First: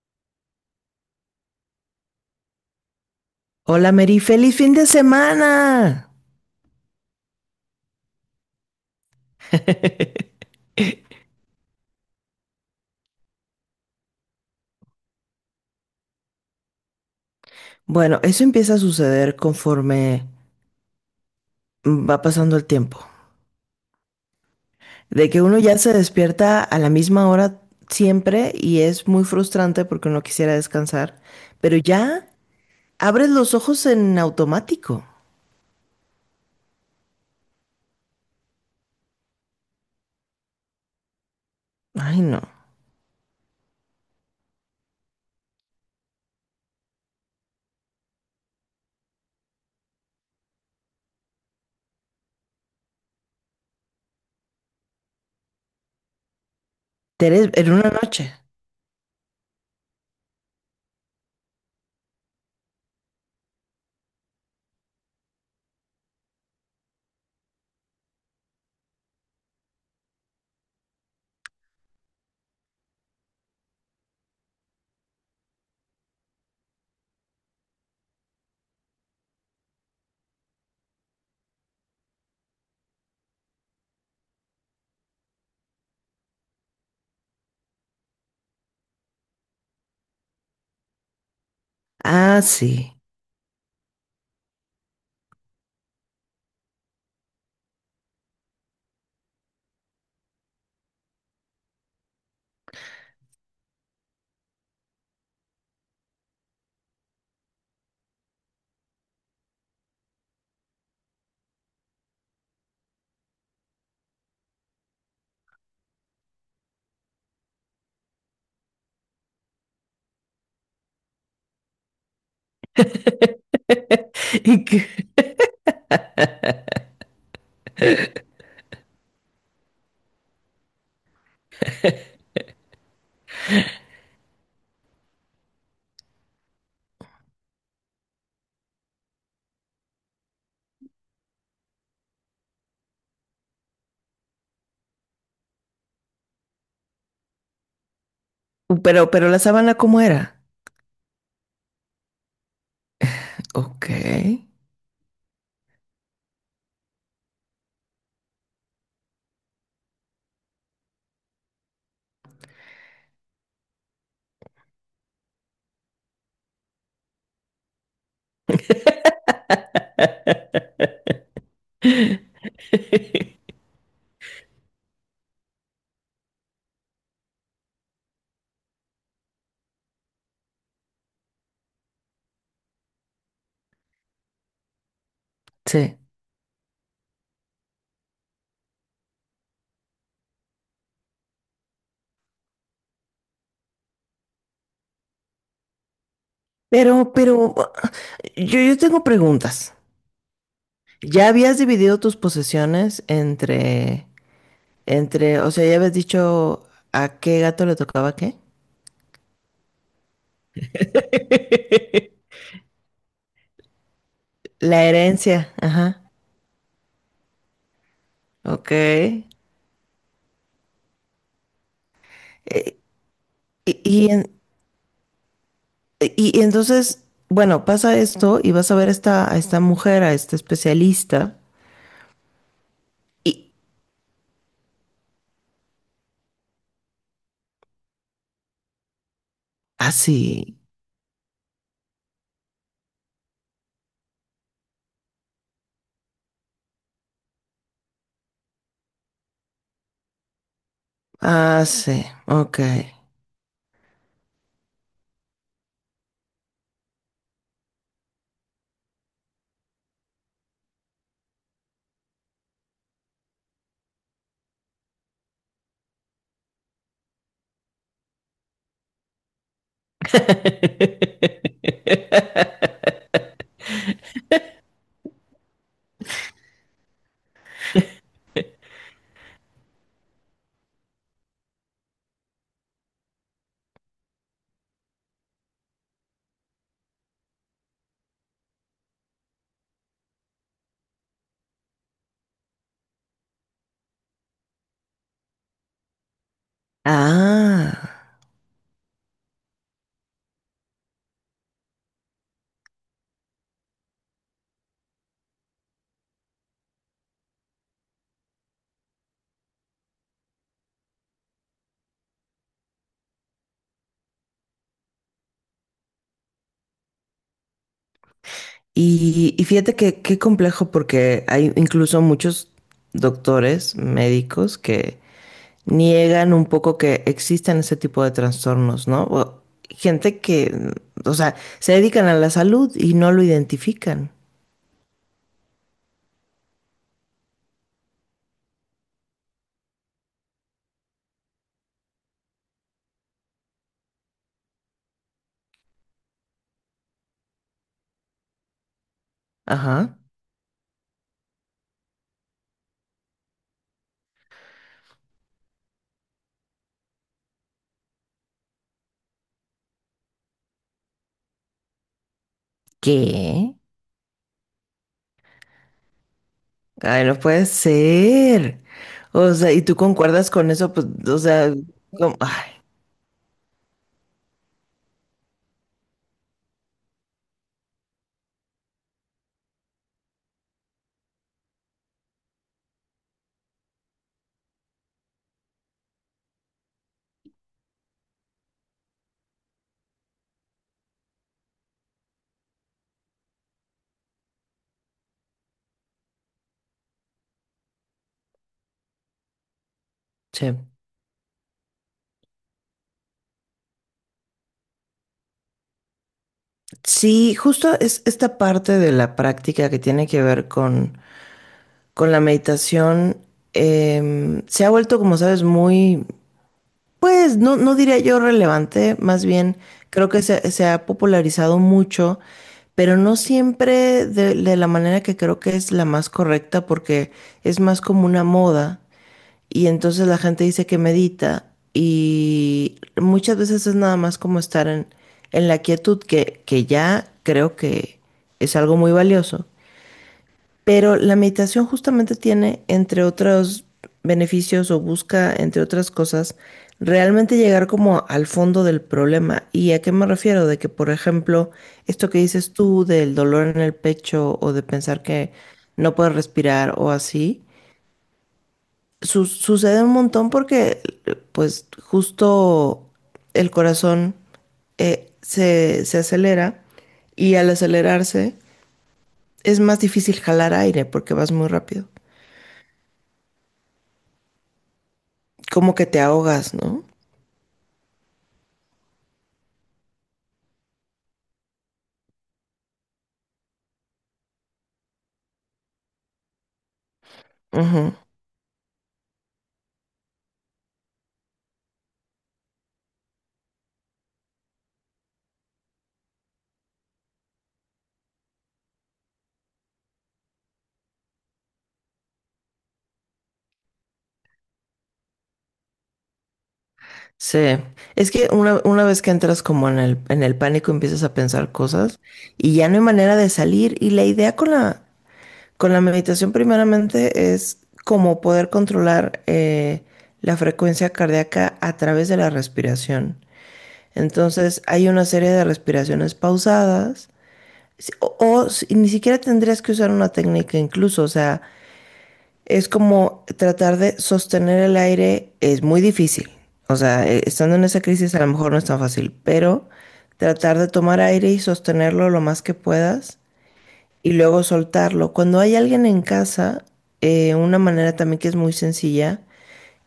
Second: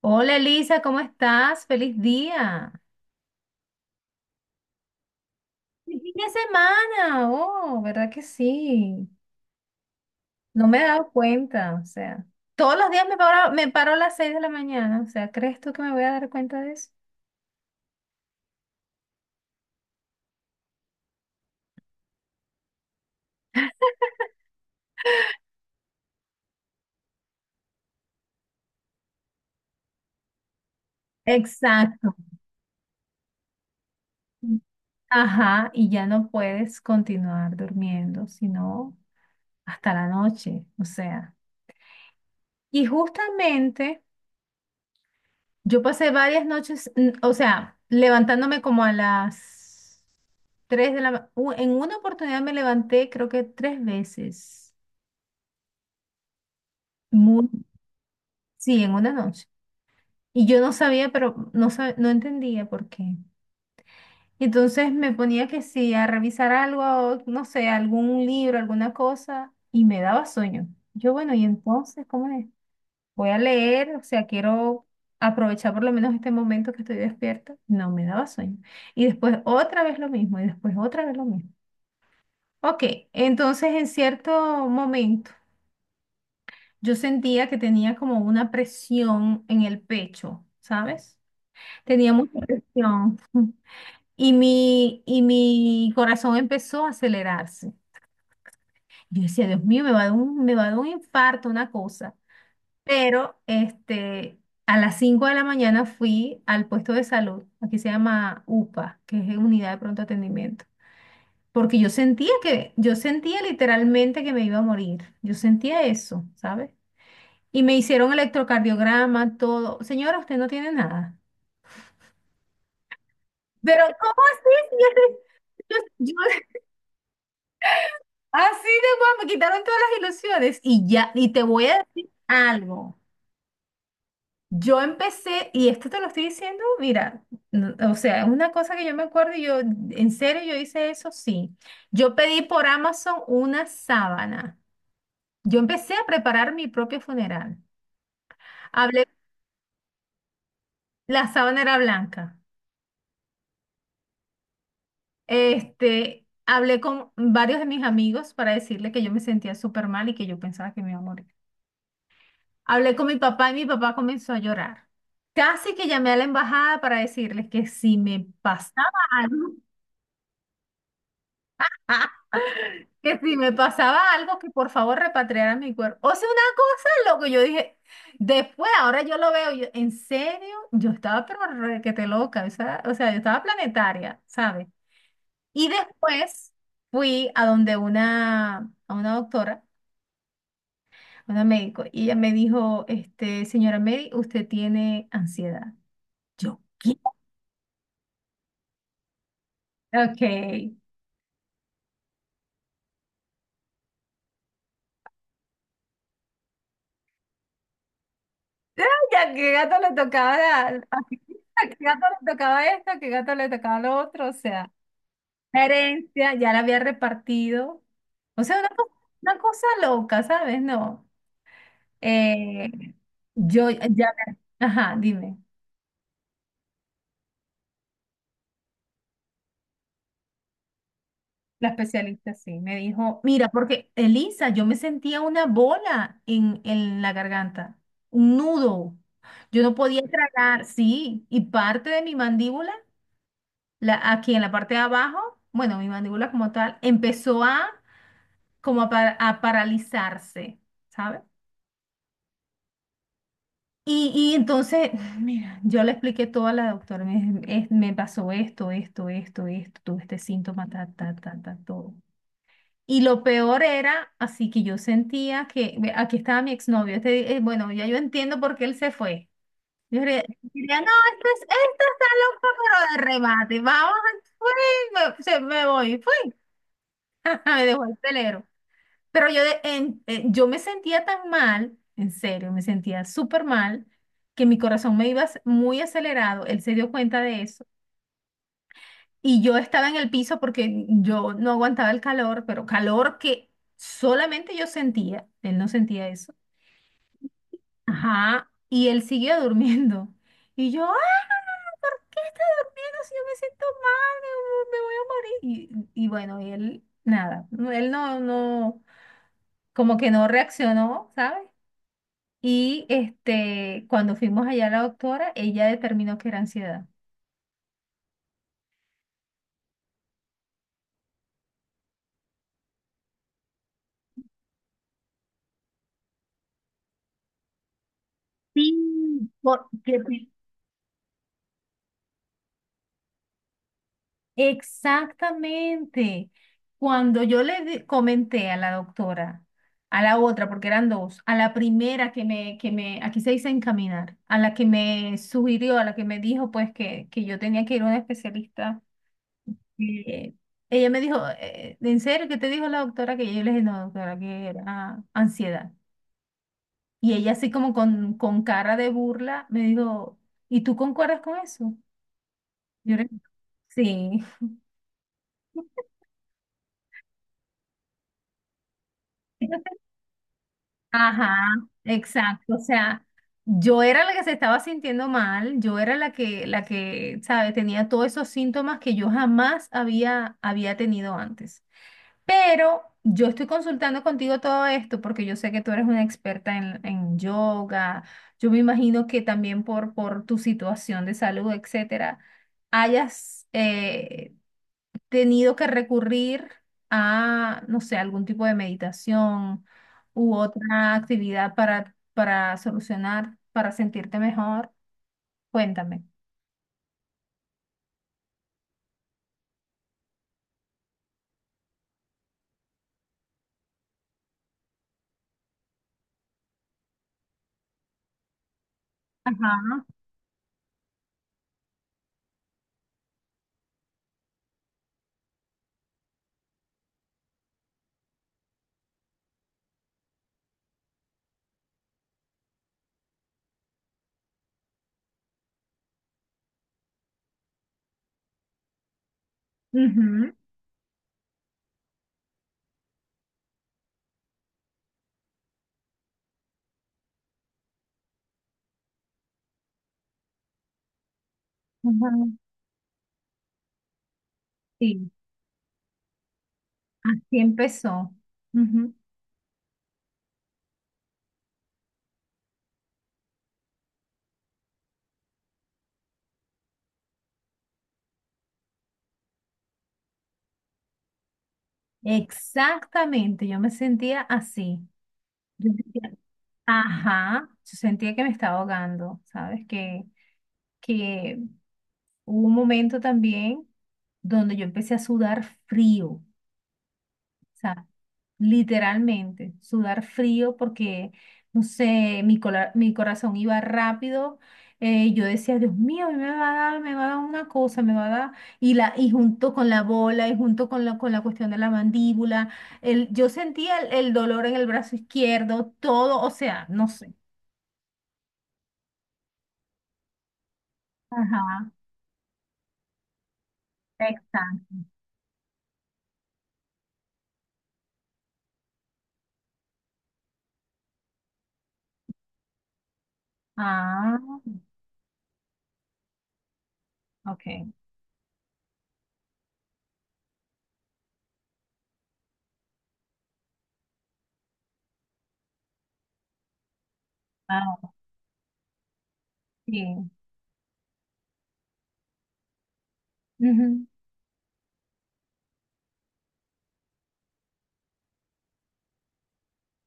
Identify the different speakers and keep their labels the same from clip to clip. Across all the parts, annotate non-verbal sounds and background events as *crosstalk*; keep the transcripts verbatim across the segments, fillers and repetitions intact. Speaker 1: Hola Elisa, ¿cómo estás? ¡Feliz día!
Speaker 2: Hola Mary, feliz fin de
Speaker 1: ¡Feliz
Speaker 2: semana.
Speaker 1: fin de semana! Oh, ¿verdad que sí?
Speaker 2: *laughs*
Speaker 1: No me he dado cuenta, o sea, todos los días me paro, me paro a las seis de la mañana, o sea, ¿crees tú que me voy a dar cuenta de eso?
Speaker 2: Bueno, eso empieza a suceder conforme va pasando el tiempo. De que uno ya se despierta a la misma hora siempre y es muy frustrante porque uno quisiera descansar, pero
Speaker 1: Exacto.
Speaker 2: ya abres los ojos en automático.
Speaker 1: Ajá, y ya no puedes continuar durmiendo, sino hasta la noche, o sea.
Speaker 2: Ay, no.
Speaker 1: Y justamente yo pasé varias noches, mm, o sea, levantándome como a las Tres de la ma- u- En una oportunidad me levanté, creo que tres veces.
Speaker 2: Te
Speaker 1: Muy,
Speaker 2: eres- en una noche.
Speaker 1: sí, en una noche. Y yo no sabía, pero no, sab- no entendía por qué. Y entonces me ponía que sí, a revisar algo, no sé, algún libro, alguna cosa, y me daba sueño. Yo, bueno, y entonces, ¿cómo es? Voy a leer, o sea, quiero aprovechar por lo menos este momento que estoy despierta. No, me daba sueño. Y después otra vez lo mismo, y después otra vez lo mismo. Ok, entonces en cierto momento. Yo sentía que tenía como una presión en el pecho, ¿sabes? Tenía mucha
Speaker 2: Ah, sí.
Speaker 1: presión y mi, y mi corazón empezó a acelerarse. Yo decía, Dios mío, me va a dar un, me va a dar un infarto, una cosa. Pero este, a las cinco de la mañana fui al puesto de salud, aquí se llama UPA, que es Unidad de Pronto Atendimiento, porque yo sentía que, yo sentía literalmente que me iba a morir. Yo sentía eso, ¿sabes? Y me hicieron electrocardiograma, todo. Señora, usted no tiene nada. Pero, ¿cómo
Speaker 2: *laughs*
Speaker 1: así?
Speaker 2: Y
Speaker 1: Si
Speaker 2: que-
Speaker 1: yo, yo- yo- así de guapo, me quitaron todas las ilusiones y ya, y te voy a decir algo. Yo empecé, y esto te lo estoy diciendo, mira, no- o sea, es una cosa que yo me acuerdo y yo, en serio, yo hice eso, sí. Yo pedí por Amazon una sábana. Yo empecé a preparar mi propio funeral. Hablé,
Speaker 2: pero, pero la sábana, ¿cómo era?
Speaker 1: la sábana era blanca.
Speaker 2: Ok.
Speaker 1: Este, hablé con varios de mis amigos para decirle que yo me sentía súper mal y que yo pensaba que me iba a morir. Hablé con mi papá y mi papá comenzó a llorar. Casi que llamé a la embajada para decirles que si me pasaba algo,
Speaker 2: *laughs*
Speaker 1: *laughs* que si me pasaba algo, que por favor repatriaran mi cuerpo. O sea, una cosa, loco, yo dije, después, ahora yo lo veo, yo, en serio, yo estaba pero requete loca, o sea, o sea, yo estaba planetaria, ¿sabes? Y
Speaker 2: Sí.
Speaker 1: después fui a donde una, a una doctora, a una médico, y ella me dijo, este, señora Mary, usted tiene ansiedad. Yo, ¿qué?
Speaker 2: Pero, pero, ah, yo, yo tengo preguntas.
Speaker 1: Ok. *laughs* Ay,
Speaker 2: ¿Ya habías dividido tus posesiones entre, entre, o sea, ya habías dicho a qué gato le tocaba qué?
Speaker 1: ¿a qué gato le tocaba la- *laughs* a qué a qué gato le
Speaker 2: *laughs*
Speaker 1: tocaba esto? ¿A qué gato le tocaba lo otro? O sea,
Speaker 2: La herencia,
Speaker 1: la
Speaker 2: ajá,
Speaker 1: herencia ya la había repartido. O sea, una,
Speaker 2: ok.
Speaker 1: co-
Speaker 2: Eh,
Speaker 1: una cosa loca, ¿sabes? No. Eh, yo
Speaker 2: y,
Speaker 1: ya...
Speaker 2: y en-
Speaker 1: Ajá, dime.
Speaker 2: y- y entonces, bueno, pasa esto y vas a ver a esta, a esta mujer, a esta especialista.
Speaker 1: La especialista sí, me dijo, mira,
Speaker 2: Y
Speaker 1: porque Elisa, yo me sentía una bola en, en la garganta, un nudo. Yo no podía
Speaker 2: así,
Speaker 1: tragar, sí, y parte de mi mandíbula, la, aquí en la parte de abajo, bueno, mi mandíbula como tal, empezó a como a, pa- a paralizarse, ¿sabes?
Speaker 2: ah, sí, ah, sí, ok.
Speaker 1: Y, y entonces, *laughs* mira, yo le expliqué todo a la doctora, me, dije, es- me pasó esto, esto, esto, esto, tuve este síntoma, ta, ta, ta, ta, todo. Y lo peor era, así que yo sentía que ve, aquí estaba mi exnovio. Este, eh, bueno, ya yo entiendo por qué él se fue. Yo diría, diría, no, este, es-
Speaker 2: *laughs*
Speaker 1: este está loco, pero de remate. Vamos, fue, me, se- me voy, fue. *laughs* Me dejó el telero. Pero yo, de- en- eh, yo me sentía tan mal, en serio, me sentía súper mal, que mi corazón me iba ac- muy acelerado. Él se dio cuenta de eso. Y yo estaba en el piso porque yo no aguantaba el calor, pero calor que solamente yo sentía. Él no sentía eso.
Speaker 2: Ah.
Speaker 1: Ajá. Y él siguió durmiendo. Y yo, ah, ¿por qué está durmiendo si yo me siento mal? Me, me voy a morir. Y, y bueno, y él, nada. No, él no, no, como que no reaccionó, ¿sabes? Y este, cuando fuimos allá a la doctora, ella determinó que era ansiedad.
Speaker 2: Y, y fíjate que qué complejo porque hay incluso muchos doctores, médicos que niegan un poco que existen ese tipo de trastornos, ¿no?
Speaker 1: Sí,
Speaker 2: O
Speaker 1: porque
Speaker 2: gente que, o sea, se dedican a la salud y no lo identifican.
Speaker 1: exactamente. Cuando yo le di- comenté a la doctora, a la otra, porque eran dos, a la primera que me, que me, aquí se dice encaminar, a la que me sugirió, a la que me dijo pues que, que yo tenía que ir a una especialista,
Speaker 2: Ajá.
Speaker 1: eh, ella me dijo, eh, ¿en serio qué te dijo la doctora? Que yo le dije, no, doctora, que era ansiedad. Y ella así como con, con cara de burla me dijo, ¿y tú concuerdas con eso? Yo le dije,
Speaker 2: ¿Qué?
Speaker 1: sí.
Speaker 2: Ay, no puede ser. O sea, ¿y tú concuerdas con eso? Pues, o
Speaker 1: Ajá,
Speaker 2: sea, como- ay,
Speaker 1: exacto. O sea, yo era la que se estaba sintiendo mal, yo era la que, la que, ¿sabes? Tenía todos esos síntomas que yo jamás había, había tenido antes. Pero yo estoy consultando contigo todo esto porque yo sé que tú eres una experta en, en yoga. Yo me imagino que también por, por tu situación de salud, etcétera, hayas, eh, tenido que recurrir a, no sé, algún tipo de meditación u
Speaker 2: sí.
Speaker 1: otra actividad para, para solucionar, para sentirte mejor. Cuéntame.
Speaker 2: Sí, justo es esta parte de la práctica que tiene que ver con con la meditación em, se ha vuelto, como sabes, muy, pues no, no diría yo relevante, más bien
Speaker 1: Ajá.
Speaker 2: creo que se, se ha popularizado mucho, pero no siempre de, de la manera que creo que es la más correcta porque es más como una moda y entonces la gente dice que medita y muchas veces es nada más como estar en, en la quietud que, que ya creo que es algo muy valioso.
Speaker 1: Ujú,
Speaker 2: Pero la meditación justamente tiene, entre otros beneficios o busca, entre otras cosas, realmente llegar como al fondo del problema. ¿Y a qué me refiero? De que, por ejemplo, esto que
Speaker 1: ujú,
Speaker 2: dices tú del dolor en el pecho o de pensar
Speaker 1: sí,
Speaker 2: que no puedes respirar o
Speaker 1: así
Speaker 2: así,
Speaker 1: empezó. Ujú.
Speaker 2: su- sucede un montón porque, pues, justo el corazón eh, se, se acelera y al acelerarse es más difícil jalar aire porque vas muy rápido.
Speaker 1: Exactamente, yo me sentía así. Yo
Speaker 2: Como que te
Speaker 1: sentía-
Speaker 2: ahogas, ¿no?
Speaker 1: ajá, yo sentía que me estaba ahogando, ¿sabes? Que, que hubo un momento también donde yo empecé a sudar frío. O sea,
Speaker 2: Ujú.
Speaker 1: literalmente, sudar frío porque, no sé, mi, cola- mi corazón iba rápido. Eh, yo decía, Dios mío, a mí me va a dar, me va a dar una cosa, me va a dar. Y, la, y junto con la bola, y junto con la, con la cuestión de la mandíbula, el, yo sentía el, el dolor en el brazo izquierdo, todo, o sea, no sé.
Speaker 2: Sí. Es que una, una vez que entras como en el, en el pánico empiezas a pensar
Speaker 1: Ajá,
Speaker 2: cosas y ya no hay manera de salir. Y la idea con
Speaker 1: exacto.
Speaker 2: la, con la meditación primeramente es como poder controlar eh, la frecuencia cardíaca a través de la respiración.
Speaker 1: Ah,
Speaker 2: Entonces hay una serie de respiraciones pausadas.
Speaker 1: ok.
Speaker 2: si- O, o si- ni siquiera tendrías que usar una técnica incluso, o sea, es como tratar de sostener el aire es muy difícil. O sea, eh, estando en
Speaker 1: Ah,
Speaker 2: esa crisis a lo mejor no es tan fácil, pero
Speaker 1: sí.
Speaker 2: tratar de tomar aire y sostenerlo lo más que puedas
Speaker 1: Ujú,
Speaker 2: y luego soltarlo. Cuando hay alguien en casa, eh, una manera también que es muy sencilla,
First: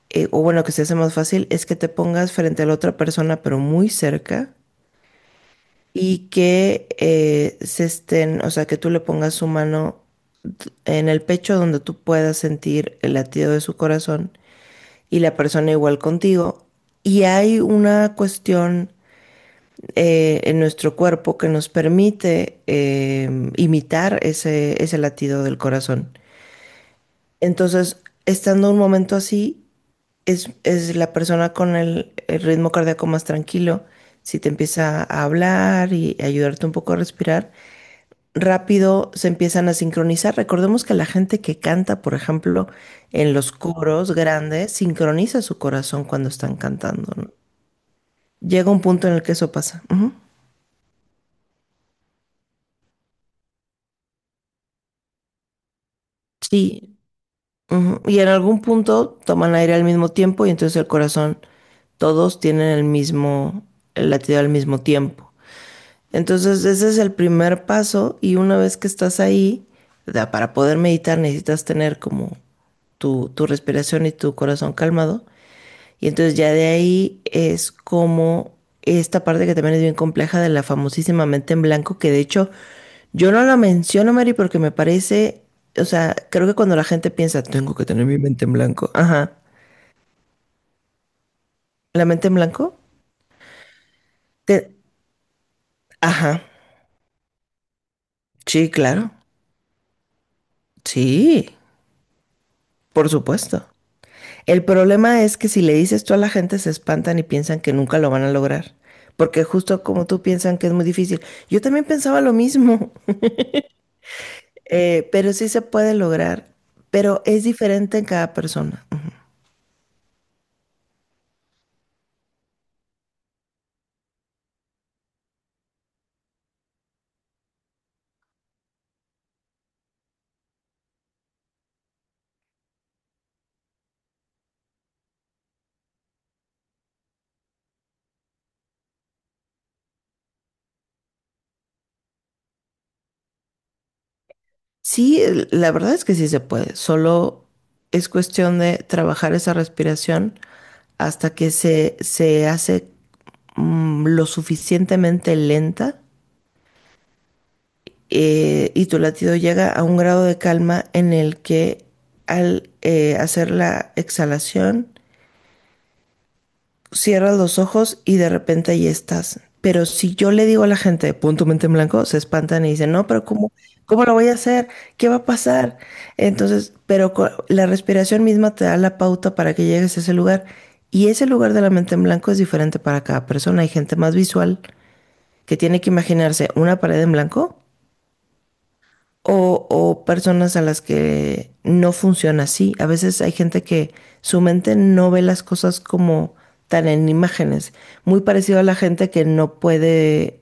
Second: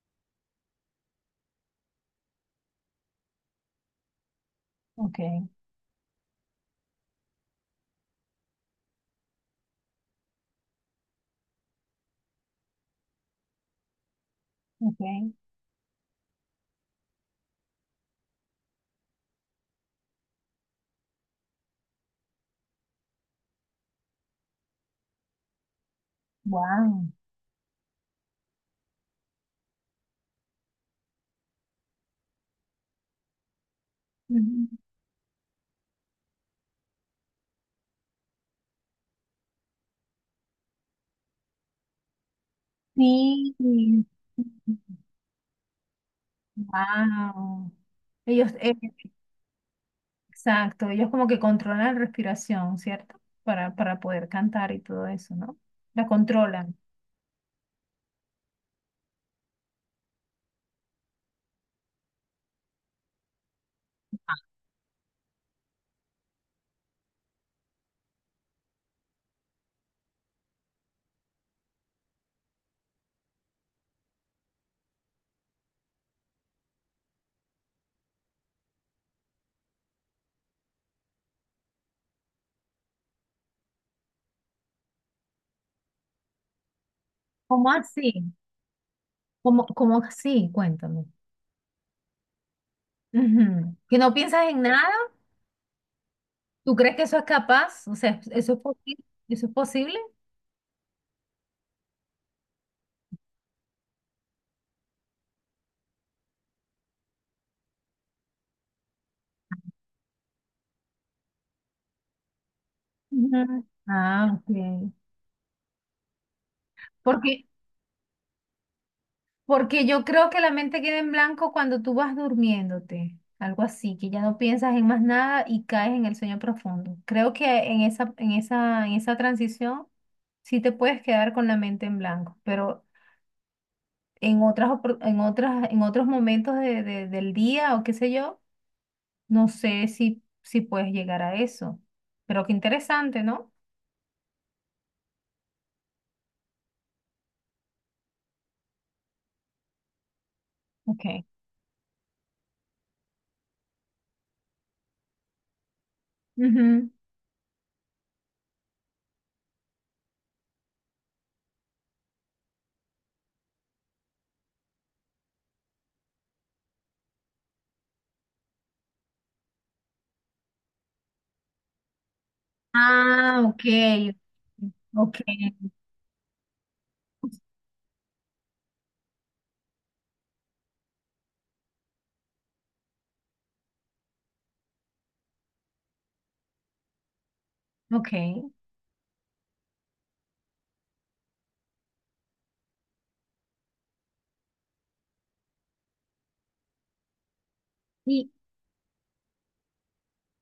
Speaker 2: eh, o bueno, que se hace más fácil, es que te pongas frente a la otra persona, pero muy cerca,
Speaker 1: ok,
Speaker 2: y que eh, se estén, o sea, que tú le pongas su mano en el pecho donde tú puedas sentir el latido de su corazón y
Speaker 1: ok.
Speaker 2: la persona igual contigo. Y hay una cuestión eh, en nuestro cuerpo que nos permite eh, imitar ese, ese latido del corazón.
Speaker 1: Wow.
Speaker 2: Entonces, estando un momento así, es, es la persona con el, el ritmo cardíaco más tranquilo. Si te empieza a hablar y ayudarte un poco a respirar, rápido se empiezan a sincronizar. Recordemos que la gente que canta, por ejemplo, en los
Speaker 1: Sí,
Speaker 2: coros grandes, sincroniza su corazón cuando están cantando, ¿no?
Speaker 1: wow. Ellos,
Speaker 2: Llega
Speaker 1: eh,
Speaker 2: un punto en el que eso pasa. Ujú.
Speaker 1: exacto, ellos como que controlan la respiración, ¿cierto? Para, para poder cantar y todo eso, ¿no? La controlan.
Speaker 2: Sí, ujú. Y en algún punto toman aire al mismo tiempo y entonces el corazón, todos tienen el mismo, el latido al mismo tiempo. Entonces ese es el primer paso y una vez que estás ahí, da- para poder meditar necesitas tener como tu, tu respiración y tu corazón calmado. Y entonces ya de ahí es como esta parte que también es bien compleja de la famosísima mente en blanco, que de hecho yo no la menciono, Mary, porque me parece, o sea, creo que cuando la gente piensa,
Speaker 1: ¿Cómo
Speaker 2: tengo que tener mi
Speaker 1: así?
Speaker 2: mente en blanco, ajá,
Speaker 1: ¿Cómo, cómo así? Cuéntame.
Speaker 2: la mente en blanco,
Speaker 1: Ujú. ¿Que no piensas en
Speaker 2: te-
Speaker 1: nada?
Speaker 2: ajá,
Speaker 1: ¿Tú crees que eso es capaz? O sea, ¿eso es
Speaker 2: sí,
Speaker 1: posible?
Speaker 2: claro,
Speaker 1: ¿Eso es posible?
Speaker 2: sí, por supuesto. El problema es que si le dices tú a la gente se espantan y piensan que nunca lo van a lograr, porque justo como tú piensan que es muy difícil, yo también pensaba lo mismo.
Speaker 1: Ujú. Ah, ok.
Speaker 2: Eh, pero sí se puede lograr, pero es
Speaker 1: Porque
Speaker 2: diferente en cada persona. Ujú.
Speaker 1: porque yo creo que la mente queda en blanco cuando tú vas durmiéndote, algo así, que ya no piensas en más nada y caes en el sueño profundo. Creo que en esa, en esa, en esa transición sí te puedes quedar con la mente en blanco, pero en otras, opor- en otras, en otros momentos de- de- del día o qué sé yo, no sé si, si puedes llegar a eso. Pero qué interesante, ¿no?
Speaker 2: Sí, el- la verdad es que sí se puede, solo es cuestión de trabajar esa respiración
Speaker 1: Ok.
Speaker 2: hasta que se, se hace mm, lo suficientemente lenta
Speaker 1: Ujú.
Speaker 2: eh, y tu latido llega a un grado de calma en el que al eh, hacer la exhalación cierras los ojos y de repente ahí estás. Pero si yo le digo a la gente, punto mente en blanco, se espantan y dicen, no, pero
Speaker 1: Ah,
Speaker 2: ¿cómo,
Speaker 1: ok.
Speaker 2: cómo lo voy a hacer? ¿Qué va
Speaker 1: Ok,
Speaker 2: a pasar? Entonces, pero co- la respiración misma te da la pauta para que llegues a ese lugar. Y ese lugar de la mente en blanco es diferente para cada persona. Hay gente más visual que tiene que imaginarse una pared en blanco
Speaker 1: ok.
Speaker 2: o, o personas a las que no funciona así. A veces hay gente que su mente no ve las cosas como tan en imágenes. Muy
Speaker 1: Y,
Speaker 2: parecido a la gente que no puede,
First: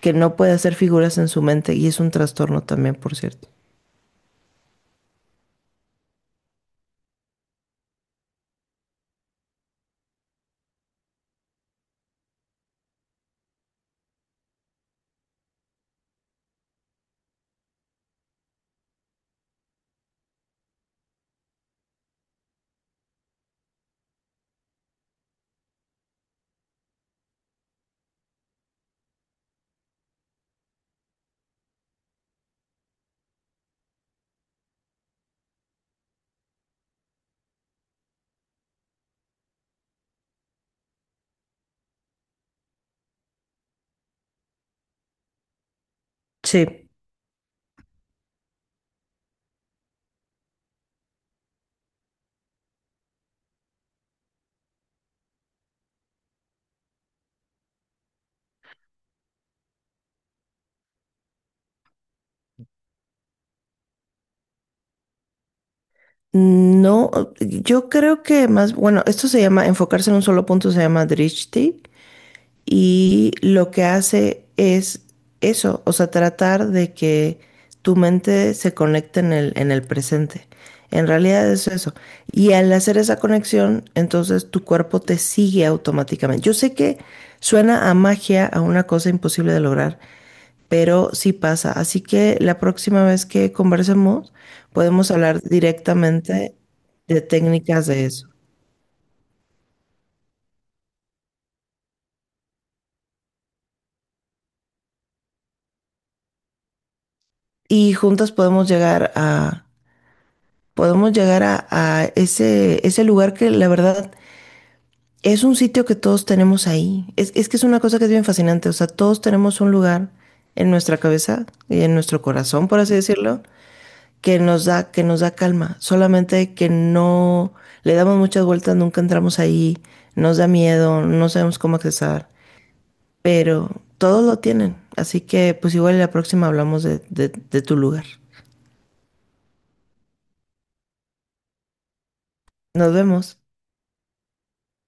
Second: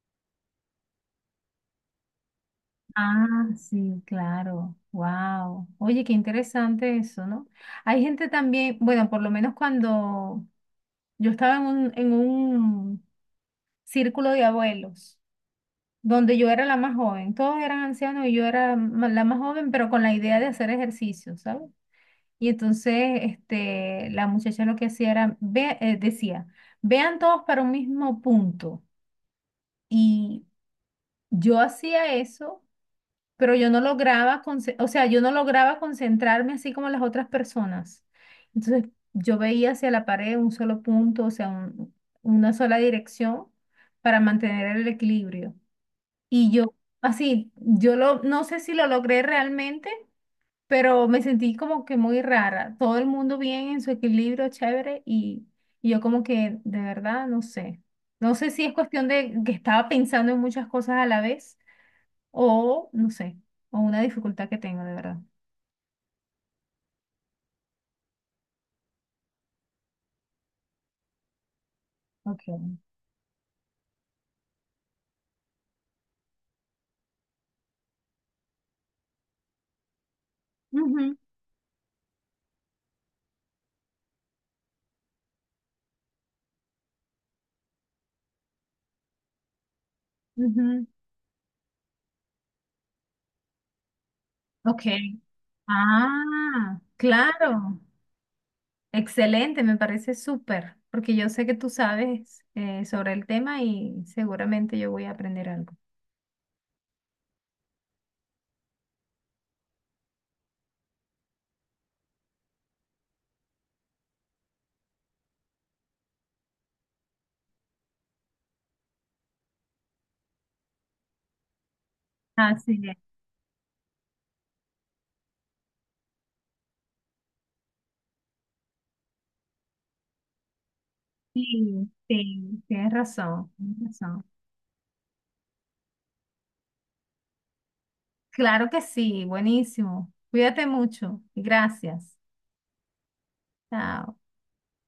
Speaker 2: que no puede hacer figuras en su mente y es un trastorno también, por
Speaker 1: ah,
Speaker 2: cierto.
Speaker 1: sí, claro. Wow. Oye, qué interesante eso, ¿no? Hay gente también, bueno, por lo menos cuando yo estaba en un, en un círculo de abuelos, donde yo era la más joven, todos eran ancianos y yo era ma- la más joven, pero con la idea de hacer ejercicio, ¿sabes? Y entonces, este, la muchacha lo que hacía era, ve, eh, decía, vean todos para un mismo punto. Y yo hacía eso, pero yo no lograba, conce- o sea, yo no lograba concentrarme así como las otras personas. Entonces, yo veía hacia la pared un solo punto, o sea, un- una sola dirección para mantener el equilibrio. Y yo,
Speaker 2: Sí.
Speaker 1: así, yo lo, no sé si lo logré realmente, pero me sentí como que muy rara. Todo el mundo bien en su equilibrio, chévere, y, y yo como que, de verdad, no sé. No sé si es cuestión de que estaba pensando en muchas cosas a la vez o, no sé, o una dificultad que tengo, de verdad.
Speaker 2: No, yo creo que más, bueno, esto se llama, enfocarse en un solo punto se llama drishti
Speaker 1: Ok.
Speaker 2: y lo que hace es eso, o sea, tratar de que tu mente se conecte en el, en el presente.
Speaker 1: Ujú,
Speaker 2: En realidad es eso. Y al hacer esa conexión, entonces tu cuerpo te sigue automáticamente. Yo sé que suena a magia, a una cosa imposible de lograr,
Speaker 1: ujú.
Speaker 2: pero sí pasa. Así que la próxima vez que conversemos,
Speaker 1: Ok.
Speaker 2: podemos hablar directamente
Speaker 1: Ah,
Speaker 2: de
Speaker 1: claro.
Speaker 2: técnicas de eso.
Speaker 1: Excelente, me parece súper, porque yo sé que tú sabes eh, sobre el tema y seguramente yo voy a aprender algo.
Speaker 2: Y juntas podemos llegar a podemos llegar a, a ese, ese lugar que la verdad es un sitio que todos tenemos ahí. Es, es que es una cosa que es bien fascinante. O sea, todos tenemos un lugar en nuestra cabeza y en nuestro corazón,
Speaker 1: Así
Speaker 2: por así
Speaker 1: es.
Speaker 2: decirlo, que nos da, que nos da calma. Solamente que no le damos muchas vueltas, nunca entramos ahí, nos da miedo, no sabemos cómo
Speaker 1: Sí,
Speaker 2: accesar.
Speaker 1: sí, tienes razón,
Speaker 2: Pero
Speaker 1: tienes razón.
Speaker 2: todos lo tienen. Así que pues igual la próxima hablamos de, de de tu lugar.
Speaker 1: Claro que sí, buenísimo. Cuídate mucho y gracias.
Speaker 2: Nos vemos.
Speaker 1: Chao.